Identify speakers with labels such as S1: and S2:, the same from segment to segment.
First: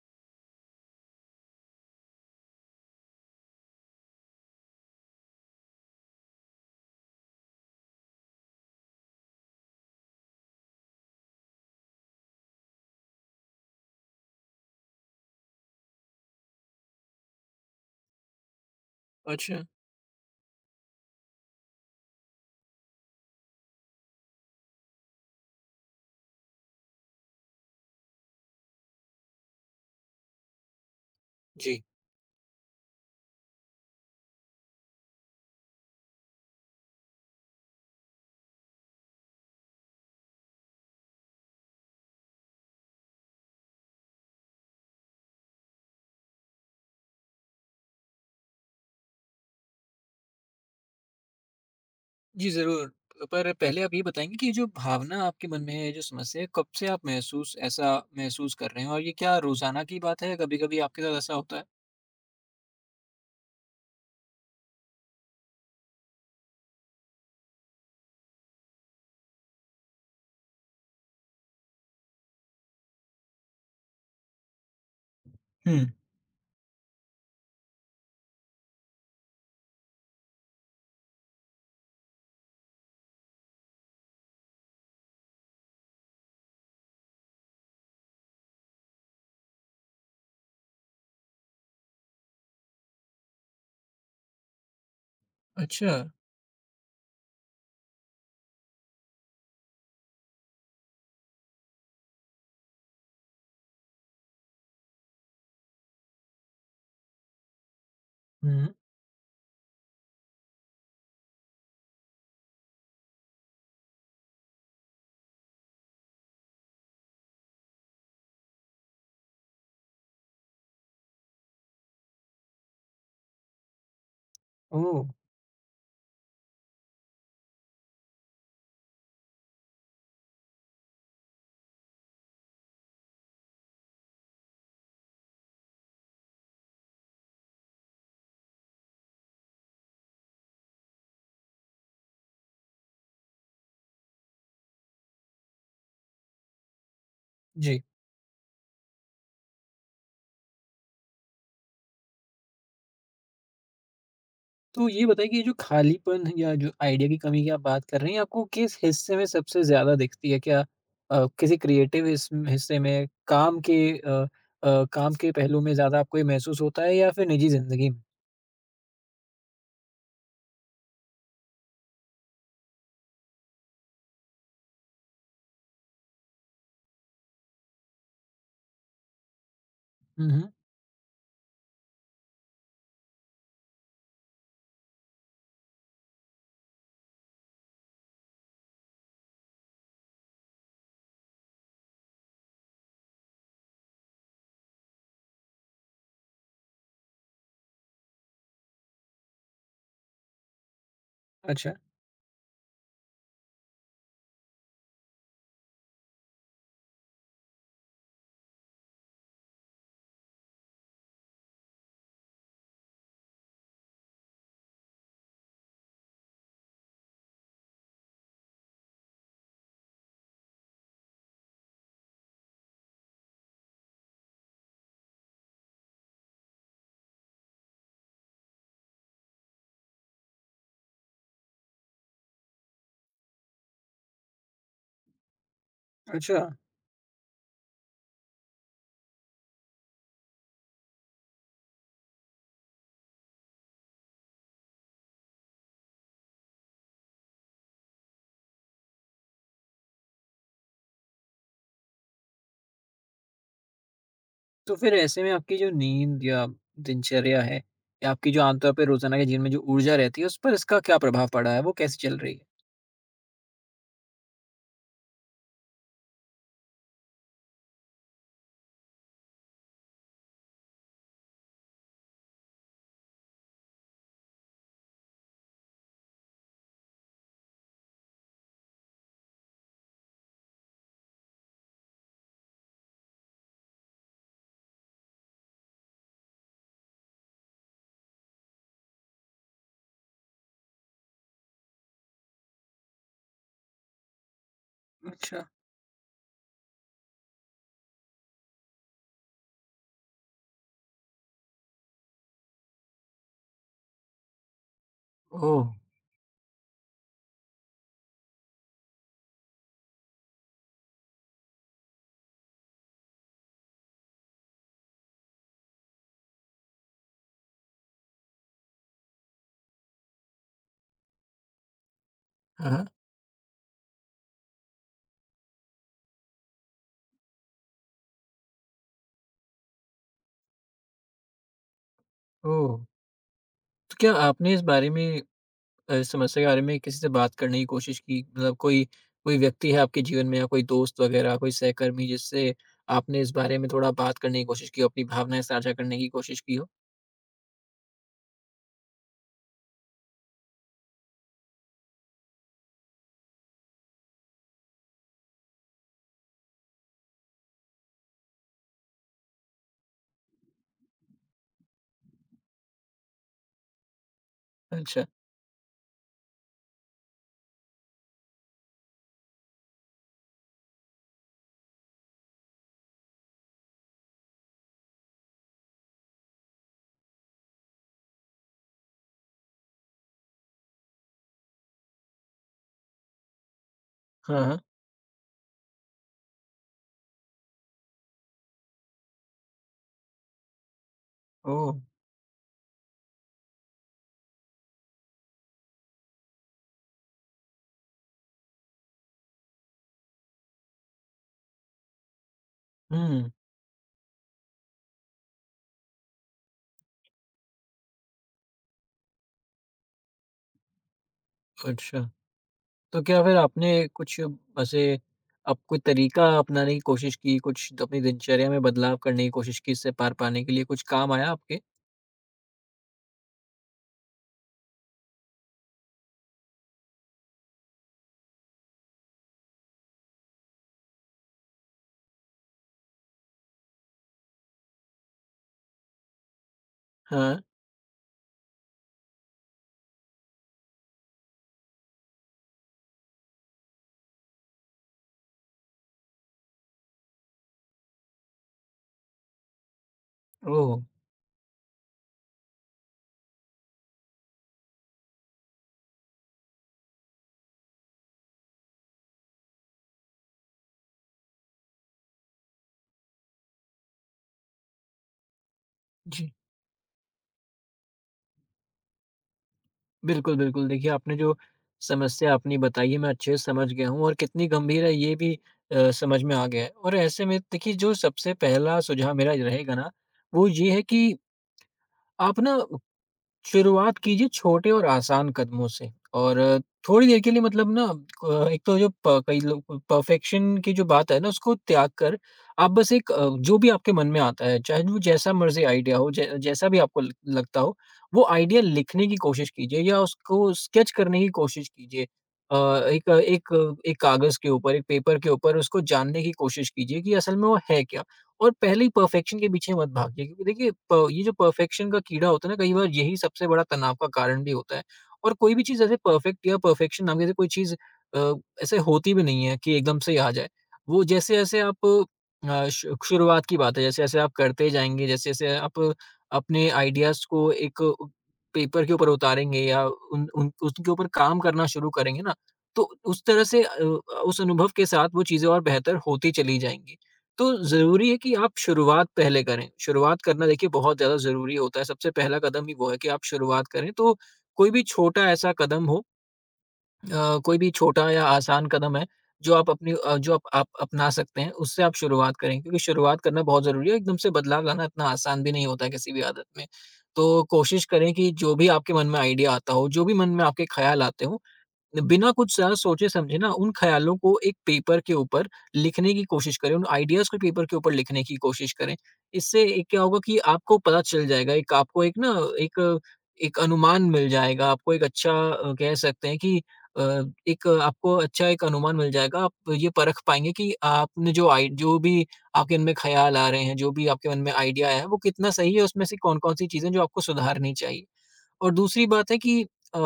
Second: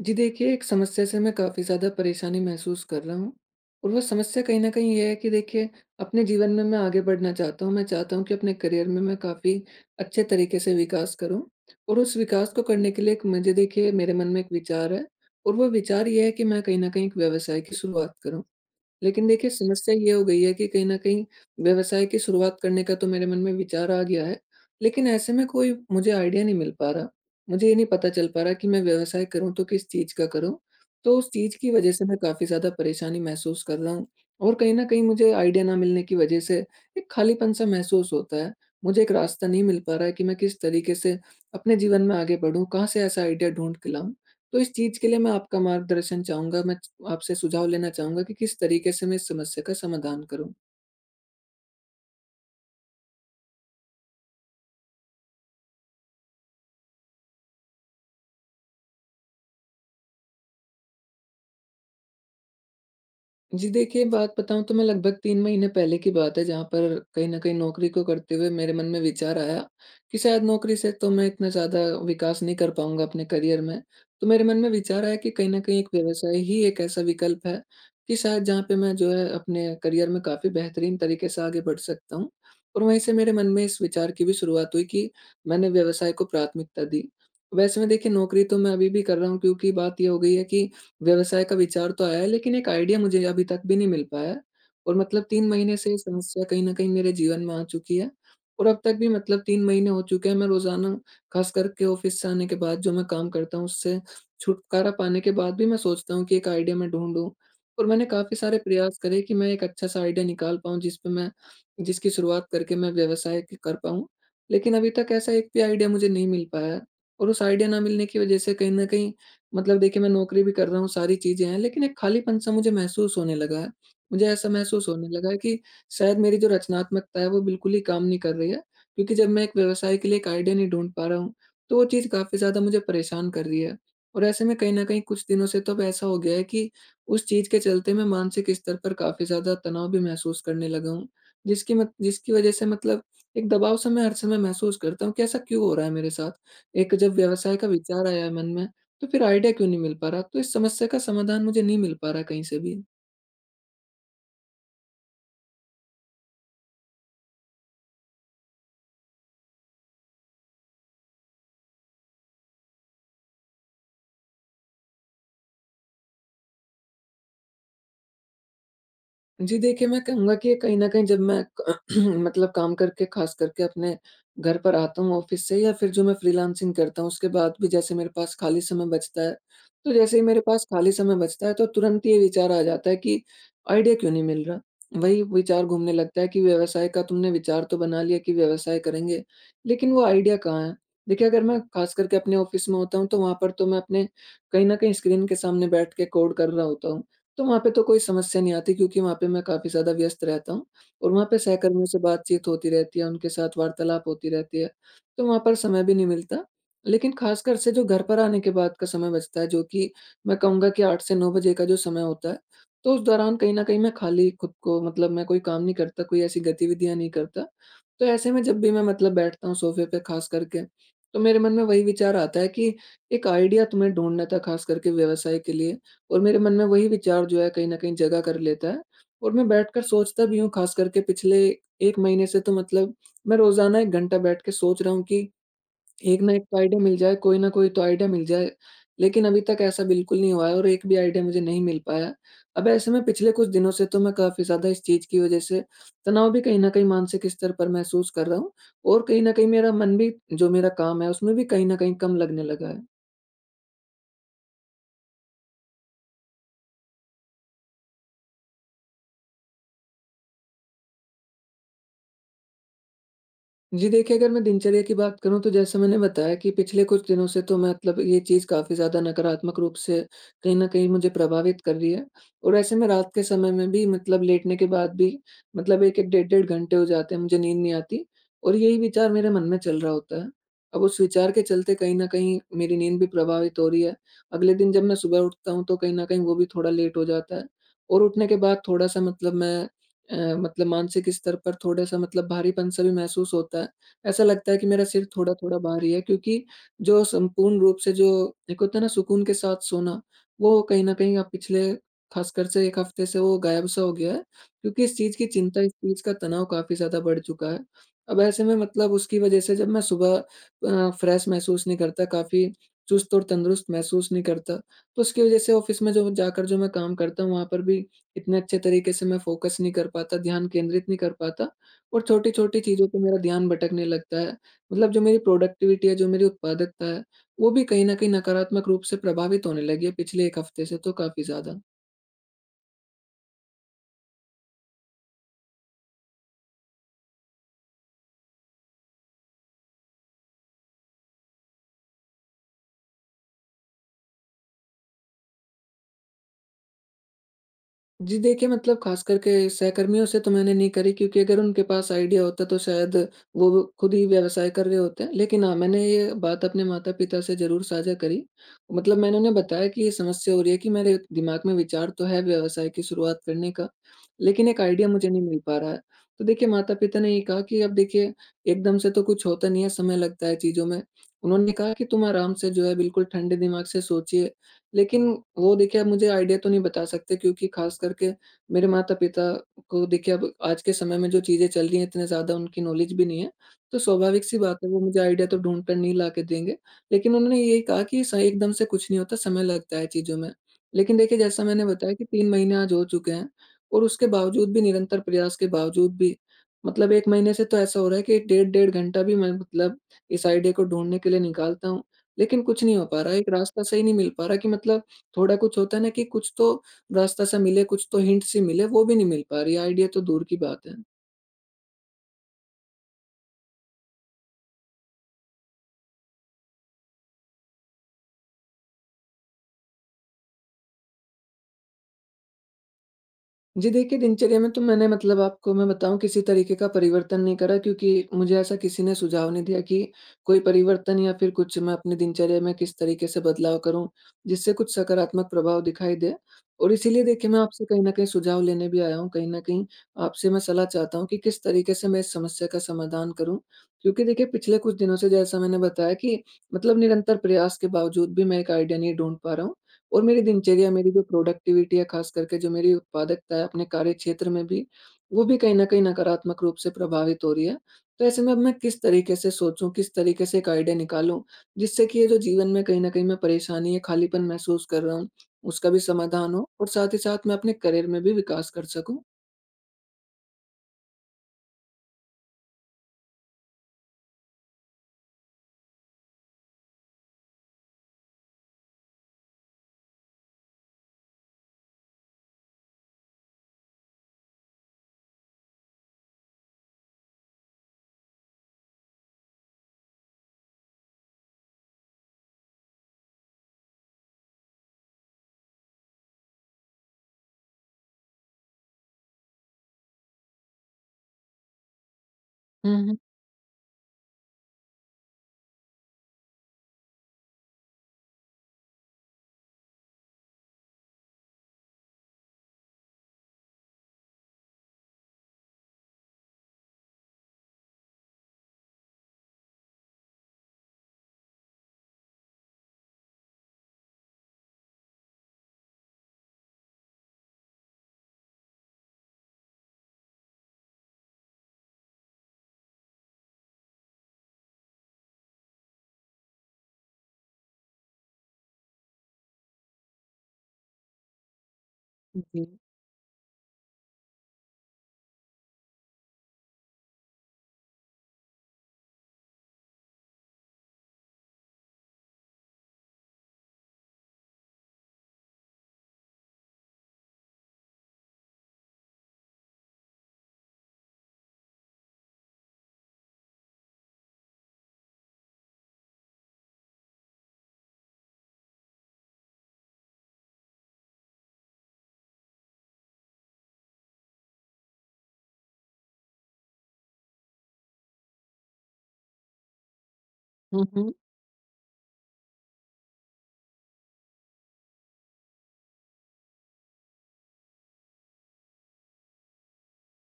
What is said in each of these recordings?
S1: जी देखिए, एक समस्या से मैं काफ़ी ज़्यादा परेशानी महसूस कर रहा हूँ और वो समस्या कहीं न कहीं ये है कि देखिए, अपने जीवन में मैं आगे बढ़ना चाहता हूँ। मैं चाहता हूँ कि अपने करियर में मैं काफ़ी अच्छे तरीके से विकास करूँ और उस विकास को करने के लिए एक मुझे देखिए, मेरे मन में एक विचार है और वो विचार ये है कि मैं कहीं न कहीं एक व्यवसाय की शुरुआत करूँ। लेकिन देखिए,
S2: अच्छा,
S1: समस्या ये हो गई है कि कहीं न कहीं व्यवसाय की शुरुआत करने का तो मेरे मन में विचार आ गया है, लेकिन ऐसे में कोई मुझे आइडिया नहीं मिल पा रहा। मुझे ये नहीं पता चल पा रहा कि मैं व्यवसाय करूँ तो किस चीज़ का करूँ? तो उस चीज़ की
S2: जी।
S1: वजह से मैं काफ़ी ज़्यादा परेशानी महसूस कर रहा हूँ और कहीं न कहीं मुझे आइडिया ना मिलने की वजह से एक खालीपन-सा महसूस होता है। मुझे एक रास्ता नहीं मिल पा रहा है कि मैं किस तरीके से अपने जीवन में आगे बढ़ूँ, कहाँ से ऐसा आइडिया ढूँढ के लाऊँ? तो इस चीज़ के लिए मैं आपका मार्गदर्शन चाहूँगा, मैं च आपसे सुझाव लेना चाहूँगा कि किस तरीके से मैं इस समस्या का समाधान करूँ?
S2: जी, ज़रूर। पर पहले आप ये बताएँगे कि ये जो भावना आपके मन में है, ये जो समस्या है, कब से आप महसूस ऐसा महसूस कर रहे हैं? और ये क्या रोज़ाना की बात है? कभी-कभी आपके साथ ऐसा होता है?
S1: जी देखिए, बात बताऊँ तो मैं लगभग 3 महीने पहले की बात है, जहाँ पर कहीं न कहीं नौकरी को करते हुए मेरे मन में विचार आया कि शायद नौकरी से तो मैं इतना ज़्यादा विकास नहीं कर पाऊँगा अपने करियर में। तो मेरे मन में विचार आया कि कहीं न कहीं
S2: हुँ।
S1: एक व्यवसाय ही एक ऐसा विकल्प है कि शायद जहाँ पे मैं जो है अपने करियर में काफ़ी बेहतरीन तरीके से आगे बढ़ सकता हूँ। और वहीं से मेरे मन में इस विचार की भी शुरुआत हुई कि मैंने व्यवसाय को प्राथमिकता दी। वैसे में देखिए, नौकरी तो मैं अभी भी कर रहा हूँ क्योंकि बात ये हो गई है कि व्यवसाय का विचार तो आया है, लेकिन एक आइडिया मुझे अभी तक भी नहीं मिल पाया है। और मतलब 3 महीने से
S2: अच्छा।
S1: ये समस्या कहीं न कहीं मेरे जीवन में आ चुकी है और अब तक भी मतलब 3 महीने हो चुके हैं, मैं रोज़ाना ख़ास करके ऑफ़िस से आने के बाद जो मैं काम करता हूँ, उससे छुटकारा पाने के बाद भी मैं सोचता हूँ कि एक आइडिया मैं ढूँढूँ। और मैंने काफ़ी सारे
S2: हुँ।
S1: प्रयास करे कि मैं एक अच्छा-सा आइडिया निकाल पाऊँ, जिस पे मैं जिसकी शुरुआत करके मैं व्यवसाय क कर पाऊँ। लेकिन अभी तक ऐसा एक भी आइडिया मुझे नहीं मिल पाया है और उस आइडिया ना मिलने की वज़ह से कहीं न कहीं मतलब देखिए, मैं नौकरी भी कर रहा हूँ, सारी चीज़ें हैं, लेकिन एक खालीपन-सा मुझे महसूस होने लगा है। मुझे ऐसा महसूस
S2: ओह!
S1: होने लगा है कि शायद मेरी जो रचनात्मकता है वो बिल्कुल ही काम नहीं कर रही है, क्योंकि जब मैं एक व्यवसाय के लिए एक आइडिया नहीं ढूँढ पा रहा हूँ, तो वो चीज़ काफ़ी ज़्यादा मुझे परेशान कर रही है। और ऐसे में कहीं न कहीं कुछ दिनों से तो अब ऐसा हो गया है कि उस चीज़ के चलते मैं मानसिक स्तर पर काफ़ी ज़्यादा तनाव भी महसूस करने लगा हूँ, जिसकी मत जिसकी वज़ह से मतलब एक दबाव-सा मैं हर समय महसूस करता हूँ कि ऐसा क्यों हो रहा है मेरे साथ? एक जब व्यवसाय का
S2: जी।
S1: विचार आया मन में, तो फिर आइडिया क्यों नहीं मिल पा रहा? तो इस समस्या का समाधान मुझे नहीं मिल पा रहा कहीं से भी।
S2: तो ये बताइए कि ये जो खालीपन या जो आइडिया की कमी की आप बात कर रहे हैं, आपको किस हिस्से में सबसे ज़्यादा दिखती है? क्या किसी क्रिएटिव हिस्से में, काम के पहलू में ज़्यादा आपको ये महसूस होता है या फिर निजी ज़िंदगी में?
S1: जी, देखिए, मैं कहूँगा कि कहीं न कहीं जब मैं मतलब काम करके ख़ास करके अपने घर पर आता हूँ ऑफ़िस से, या फिर जो मैं फ्रीलांसिंग करता हूँ उसके बाद भी जैसे मेरे पास खाली समय बचता है, तो जैसे ही
S2: हुँ,
S1: मेरे
S2: हुँ।
S1: पास खाली समय बचता है तो तुरंत ये विचार आ जाता है कि आइडिया क्यों नहीं मिल रहा? वही विचार घूमने लगता है कि व्यवसाय का तुमने विचार तो बना लिया कि व्यवसाय करेंगे, लेकिन वो आइडिया कहाँ है? देखिए, अगर मैं ख़ास करके अपने ऑफ़िस में होता हूँ तो वहाँ पर तो मैं अपने कहीं न कहीं स्क्रीन के सामने बैठ के कोड कर रहा होता हूँ। तो वहाँ पे तो कोई समस्या नहीं आती क्योंकि वहाँ पे मैं काफ़ी ज़्यादा व्यस्त रहता हूँ और वहाँ पे
S2: अच्छा,
S1: सहकर्मियों से बातचीत होती रहती है, उनके साथ वार्तालाप होती रहती है, तो वहाँ पर समय भी नहीं मिलता। लेकिन ख़ासकर से जो घर पर आने के बाद का समय बचता है, जो कि मैं कहूँगा कि 8 से 9 बजे का जो समय होता है, तो उस दौरान कहीं न कहीं मैं खाली खुद को मतलब मैं कोई काम नहीं करता, कोई ऐसी गतिविधियाँ नहीं करता। तो ऐसे में जब भी मैं मतलब बैठता हूँ सोफ़े पे ख़ास करके, तो मेरे मन में वही विचार आता है कि एक आइडिया तुम्हें ढूँढना था ख़ास करके व्यवसाय के लिए। और मेरे मन में वही विचार जो है कहीं न कहीं जगह कर लेता है और मैं बैठकर सोचता भी हूँ ख़ास करके पिछले 1 महीने से तो मतलब मैं रोज़ाना 1 घंटा बैठ के सोच रहा हूँ कि एक ना
S2: अच्छा।
S1: एक तो आइडिया मिल जाए, कोई ना कोई तो आइडिया मिल जाए। लेकिन अभी तक ऐसा बिल्कुल नहीं हुआ है और एक भी आइडिया मुझे नहीं मिल पाया। अब ऐसे में पिछले कुछ दिनों से तो मैं काफ़ी ज़्यादा इस चीज़ की वज़ह से तनाव भी कहीं न कहीं मानसिक स्तर पर महसूस कर रहा हूँ और कहीं न कहीं मेरा मन भी जो मेरा काम है उसमें भी कहीं न कहीं कम लगने लगा है।
S2: तो फिर ऐसे में आपकी जो नींद या दिनचर्या है, या आपकी जो आमतौर पर रोजाना के जीवन में जो ऊर्जा रहती है, उस पर इसका क्या प्रभाव पड़ा है, वो कैसे चल रही है?
S1: जी देखिए, अगर मैं दिनचर्या की बात करूँ तो जैसे मैंने बताया कि पिछले कुछ दिनों से तो मैं मतलब ये चीज़ काफ़ी ज़्यादा नकारात्मक रूप से कहीं न कहीं मुझे प्रभावित कर रही है। और ऐसे में रात के समय में भी मतलब लेटने के बाद भी मतलब 1-1 डेढ़-डेढ़ घंटे हो जाते हैं, मुझे नींद नहीं आती और यही विचार मेरे मन में चल रहा होता है। अब उस विचार के चलते कहीं न कहीं मेरी नींद भी प्रभावित हो रही है। अगले दिन जब मैं सुबह उठता हूँ तो कहीं न कहीं वो भी थोड़ा लेट हो जाता है और उठने के बाद थोड़ा-सा मतलब मैं अ, मतलब मानसिक स्तर पर थोड़ा-सा मतलब भारीपन-सा भी महसूस होता है। ऐसा लगता है कि मेरा सिर
S2: अच्छा।
S1: थोड़ा-थोड़ा भारी है, क्योंकि जो संपूर्ण रूप से जो एक होता है ना सुकून के साथ सोना, वो कहीं न कहीं अब पिछले ख़ासकर से 1 हफ़्ते से वो गायब-सा हो गया है क्योंकि इस चीज़ की चिंता,
S2: ओह।
S1: इस चीज़ का तनाव काफ़ी ज़्यादा बढ़ चुका है। अब ऐसे में मतलब उसकी वज़ह से जब मैं सुबह फ्रेश महसूस नहीं करता, काफ़ी चुस्त और तंदुरुस्त महसूस नहीं करता, तो उसकी वज़ह से ऑफ़िस में जो जाकर जो मैं काम करता हूँ, वहाँ पर भी इतने अच्छे तरीके से मैं फ़ोकस नहीं कर पाता, ध्यान केंद्रित नहीं कर पाता और छोटी-छोटी
S2: हाँ हाँ।
S1: चीज़ों पे मेरा ध्यान भटकने लगता है। मतलब जो मेरी प्रोडक्टिविटी है, जो मेरी उत्पादकता है, वो भी कहीं न कहीं नकारात्मक रूप से प्रभावित होने लगी है पिछले 1 हफ्ते से तो काफ़ी ज़्यादा।
S2: ओह। तो क्या आपने इस बारे में इस समस्या के बारे में किसी से बात करने की कोशिश की, मतलब कोई कोई व्यक्ति है आपके जीवन में, या कोई दोस्त वगैरह, कोई सहकर्मी जिससे आपने इस बारे में थोड़ा बात करने की कोशिश की हो, अपनी भावनाएं साझा करने की कोशिश की हो?
S1: जी देखिए, मतलब ख़ास करके सहकर्मियों से तो मैंने नहीं करी, क्योंकि अगर उनके पास आइडिया होता तो शायद वो खुद ही व्यवसाय कर रहे होते। लेकिन हाँ, मैंने ये बात अपने माता-पिता से ज़रूर साझा करी। मतलब मैंने उन्हें बताया कि ये समस्या हो रही है कि मेरे दिमाग में विचार तो है व्यवसाय की शुरुआत करने का, लेकिन एक आइडिया
S2: अच्छा।
S1: मुझे नहीं मिल पा रहा है। तो देखिए, माता-पिता ने ये कहा कि अब देखिए, एकदम से तो कुछ होता नहीं है, समय लगता है चीज़ों में। उन्होंने कहा कि तुम आराम से जो है बिल्कुल ठंडे दिमाग से सोचिए, लेकिन वो देखिए अब मुझे आइडिया तो नहीं बता सकते, क्योंकि ख़ास करके मेरे माता-पिता को देखिए अब आज के समय में जो चीज़ें चल रही हैं इतने ज़्यादा उनकी नॉलेज भी नहीं है। तो स्वाभाविक सी
S2: हाँ
S1: बात
S2: हाँ।
S1: है, वो मुझे आइडिया तो ढूँढ कर नहीं ला के देंगे। लेकिन उन्होंने यही कहा कि स एकदम से कुछ नहीं होता, समय लगता है चीज़ों में। लेकिन देखिए, जैसा मैंने
S2: ओह।
S1: बताया कि 3 महीने आज हो चुके हैं और उसके बावजूद भी, निरंतर प्रयास के बावजूद भी मतलब 1 महीने से तो ऐसा हो रहा है कि डेढ़-डेढ़ घंटा भी मैं मतलब इस आइडिया को ढूँढने के लिए निकालता हूँ। लेकिन कुछ नहीं हो पा रहा है, एक
S2: हम्म।
S1: रास्ता सही नहीं मिल पा रहा कि मतलब थोड़ा कुछ होता है ना कि कुछ तो रास्ता-सा मिले, कुछ तो हिंट-सी मिले, वो भी नहीं मिल पा रही है, आइडिया तो दूर की बात है।
S2: अच्छा। तो क्या फिर आपने कुछ ऐसे अब कोई तरीका अपनाने की कोशिश की, कुछ द अपनी दिनचर्या में बदलाव करने की कोशिश की, इससे पार पाने के लिए कुछ काम आया आपके?
S1: जी देखिए, दिनचर्या में तो मैंने मतलब आपको मैं बताऊँ किसी तरीके का परिवर्तन नहीं करा, क्योंकि मुझे ऐसा किसी ने सुझाव नहीं दिया कि कोई परिवर्तन या फिर कुछ मैं अपनी दिनचर्या में किस तरीके से बदलाव करूँ, जिससे कुछ सकारात्मक प्रभाव दिखाई दे। और इसीलिए देखिए, मैं
S2: हाँ।
S1: आपसे कहीं न कहीं सुझाव लेने भी आया हूँ, कहीं न कहीं आपसे मैं सलाह चाहता हूँ कि किस तरीके से मैं इस समस्या का समाधान करूँ। क्योंकि देखिए, पिछले कुछ दिनों से जैसा मैंने बताया कि मतलब निरंतर प्रयास के बावजूद भी मैं एक आइडिया नहीं ढूँढ पा रहा हूँ। और मेरी दिनचर्या,
S2: ओह!
S1: मेरी जो प्रोडक्टिविटी है, ख़ास करके जो मेरी उत्पादकता है अपने कार्यक्षेत्र में भी, वो भी कहीं न कहीं नकारात्मक रूप से प्रभावित हो रही है। तो ऐसे में अब मैं किस तरीके से सोचूँ, किस तरीके से एक आइडिया निकालूँ, जिससे कि ये जो जीवन में कहीं न कहीं मैं परेशानी या खालीपन महसूस कर रहा हूँ, उसका भी
S2: जी।
S1: समाधान हो और साथ ही साथ मैं अपने करियर में भी विकास कर सकूँ?
S2: बिल्कुल, बिल्कुल। देखिए, आपने जो समस्या अपनी बताई है, मैं अच्छे से समझ गया हूँ और कितनी गंभीर है, ये भी समझ में आ गया है। और ऐसे में देखिए, जो सबसे पहला सुझाव मेरा रहेगा ना, वो ये है कि आप ना शुरुआत कीजिए छोटे और आसान कदमों से, और थोड़ी देर के लिए मतलब ना एक तो जो कई लोग परफेक्शन की जो बात है ना, उसको त्याग कर आप बस एक जो भी आपके मन में आता है, चाहे वो जैसा मर्जी आइडिया हो, जैसा भी आपको लगता हो, वो आइडिया लिखने की कोशिश कीजिए या उसको स्केच करने की कोशिश कीजिए। अ,
S1: हुँ, हुँ।
S2: एक एक एक कागज के ऊपर, एक पेपर के ऊपर उसको जानने की कोशिश कीजिए कि असल में वो है क्या। और पहले ही परफेक्शन के पीछे मत भागिए, क्योंकि देखिए प ये जो परफेक्शन का कीड़ा होता है ना, कई बार यही सबसे बड़ा तनाव का कारण भी होता है। और कोई भी चीज़ ऐसे परफेक्ट, या परफेक्शन नाम की ऐसी कोई चीज़ अ, ऐसे होती भी नहीं है कि एकदम से ही आ जाए। वो जैसे-जैसे आप शु शुरुआत की बात है, जैसे-जैसे आप करते जाएँगे, जैसे-जैसे आप अपने आइडियाज़ को एक पेपर के ऊपर उतारेंगे, या उन उन उसके ऊपर काम करना शुरू करेंगे ना, तो उस तरह से उस अनुभव के साथ वो चीज़ें और बेहतर होती चली जाएँगी। तो ज़रूरी है कि आप शुरुआत पहले करें। शुरुआत करना देखिए बहुत ज़्यादा ज़रूरी होता है, सबसे पहला
S1: जी।
S2: कदम ही वो है कि आप शुरुआत करें। तो कोई भी छोटा ऐसा कदम हो, कोई भी छोटा या आसान कदम है जो आप अपनी जो आप अपना सकते हैं, उससे आप शुरुआत करें, क्योंकि शुरुआत करना बहुत ज़रूरी है। एकदम से बदलाव लाना इतना आसान भी नहीं होता है किसी भी आदत में। तो कोशिश करें कि जो भी आपके मन में आइडिया आता हो, जो भी मन में आपके ख़्याल आते हों, बिना कुछ ज़्यादा सोचे-समझे ना उन ख़्यालों को एक पेपर के ऊपर लिखने की कोशिश करें, उन आइडियाज़ को पेपर के ऊपर लिखने की कोशिश करें। इससे एक क्या होगा कि आपको पता चल जाएगा, एक आपको एक ना एक एक अनुमान मिल जाएगा, आपको एक अच्छा कह सकते हैं कि अ, एक आपको अच्छा एक अनुमान मिल जाएगा। आप ये परख पाएँगे
S1: हुँ,
S2: कि
S1: हुँ।
S2: आपने जो भी आपके मन में ख़्याल आ रहे हैं, जो भी आपके मन में आइडिया आया है, वो कितना सही है, उसमें से कौन-कौन सी चीज़ें हैं जो आपको सुधारनी चाहिए। और दूसरी बात है कि अ,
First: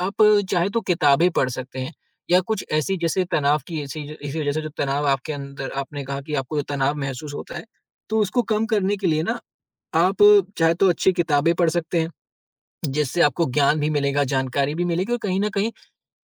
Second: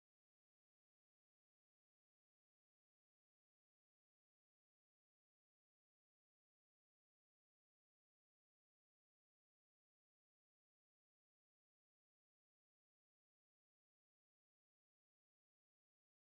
S2: आप चाहे तो किताबें पढ़ सकते हैं, या कुछ ऐसी जैसे तनाव की ऐसी इसी वजह से, जो तनाव आपके अंदर आपने कहा कि आपको जो तनाव महसूस होता है, तो उसको कम करने के लिए ना आप चाहे तो अच्छी किताबें पढ़ सकते हैं, जिससे आपको ज्ञान भी मिलेगा, जानकारी भी मिलेगी और कहीं न कहीं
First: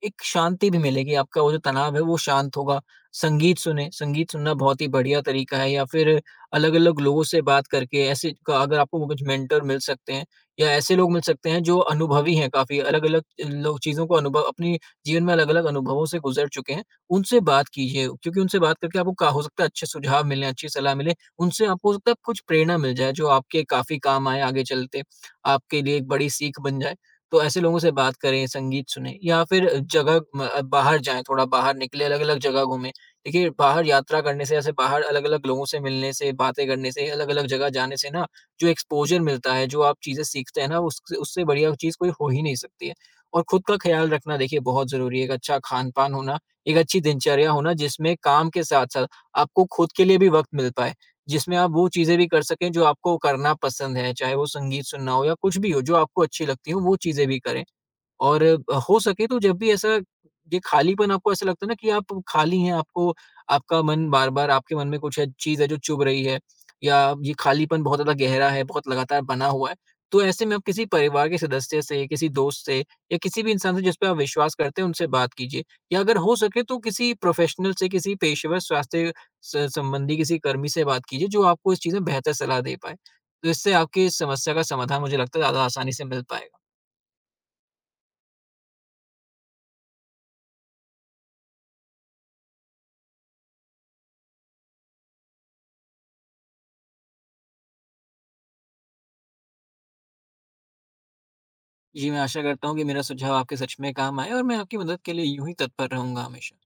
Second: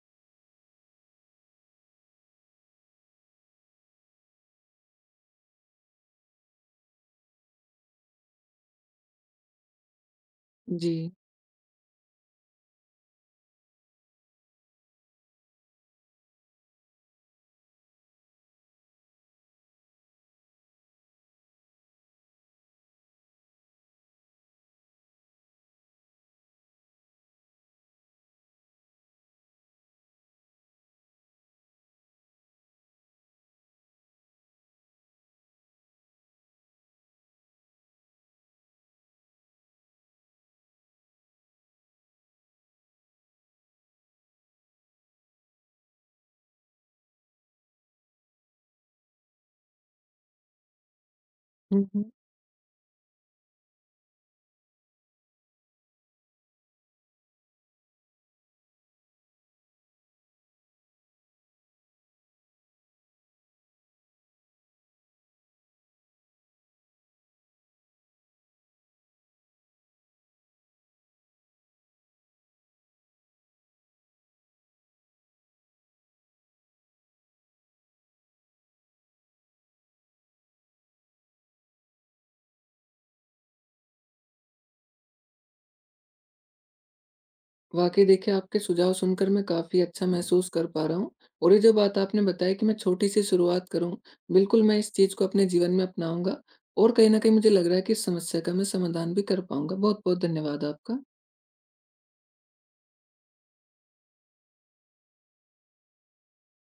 S2: एक शांति भी मिलेगी, आपका वो जो तनाव है वो शांत होगा। संगीत सुनें, संगीत सुनना बहुत ही बढ़िया तरीका है, या फिर अलग-अलग लोगों से बात करके ऐसे क अगर आपको वो कुछ मेंटर मिल सकते हैं या
S1: जी।
S2: ऐसे लोग मिल सकते हैं जो अनुभवी हैं काफ़ी, अलग-अलग लोग चीज़ों को अनुभव अपने जीवन में अलग-अलग अनुभवों से गुज़र चुके हैं, उनसे बात कीजिए, क्योंकि उनसे बात करके आपको का हो सकता है अच्छे सुझाव मिलें, अच्छी सलाह मिले। उनसे आपको हो सकता है कुछ प्रेरणा मिल जाए जो आपके काफ़ी काम आए आगे चलते, आपके लिए एक बड़ी सीख बन जाए। तो ऐसे लोगों से बात करें, संगीत सुनें या फिर बाहर जाएँ, थोड़ा बाहर निकलें, अलग-अलग जगह घूमें। देखिए, बाहर यात्रा करने से, ऐसे बाहर अलग-अलग लोगों से मिलने से, बातें करने से, अलग-अलग जगह जाने से ना, जो एक्सपोज़र मिलता है, जो आप चीज़ें सीखते हैं ना, उससे उससे बढ़िया चीज़ कोई हो ही नहीं सकती है। और खुद का ख़्याल रखना देखिए बहुत ज़रूरी है। एक अच्छा खान-पान होना, एक अच्छी दिनचर्या होना, जिसमें काम के साथ-साथ आपको खुद के लिए भी वक़्त मिल पाए। जिसमें आप
S1: हुँ,
S2: वो
S1: हुँ।
S2: चीज़ें भी कर सकें जो आपको करना पसंद है, चाहे वो संगीत सुनना हो या कुछ भी हो, जो आपको अच्छी लगती हो, वो चीज़ें भी करें। और हो सके तो जब भी ऐसा ये खालीपन आपको ऐसा लगता है ना कि आप खाली हैं, आपको आपका मन बार-बार आपके मन में कुछ है चीज़ है जो चुभ रही है, या ये खालीपन बहुत ज़्यादा गहरा है, बहुत लगातार बना हुआ है, तो ऐसे में आप किसी परिवार के सदस्य से, किसी दोस्त से या किसी भी इंसान से जिस पे आप विश्वास करते हैं उनसे बात कीजिए, या अगर हो सके तो किसी प्रोफ़ेशनल से, किसी पेशेवर स्वास्थ्य स संबंधी किसी कर्मी से बात कीजिए जो आपको इस चीज़ में बेहतर सलाह दे पाए। तो इससे आपकी इस समस्या का समाधान मुझे लगता है ज़्यादा आसानी से मिल पाएगा।
S1: वाक़ई देखिए, आपके सुझाव सुनकर मैं काफ़ी अच्छा महसूस कर पा रहा हूँ और ये जो बात आपने बताई कि मैं छोटी-सी शुरुआत करूँ, बिल्कुल मैं इस चीज़ को अपने जीवन में अपनाऊँगा और कहीं न कहीं मुझे लग रहा है कि इस समस्या का मैं समाधान भी कर पाऊँगा। बहुत-बहुत धन्यवाद आपका।
S2: जी, मैं आशा करता हूँ कि मेरा सुझाव आपके सच में काम आए, और मैं आपकी मदद के लिए यूँ ही तत्पर रहूँगा हमेशा।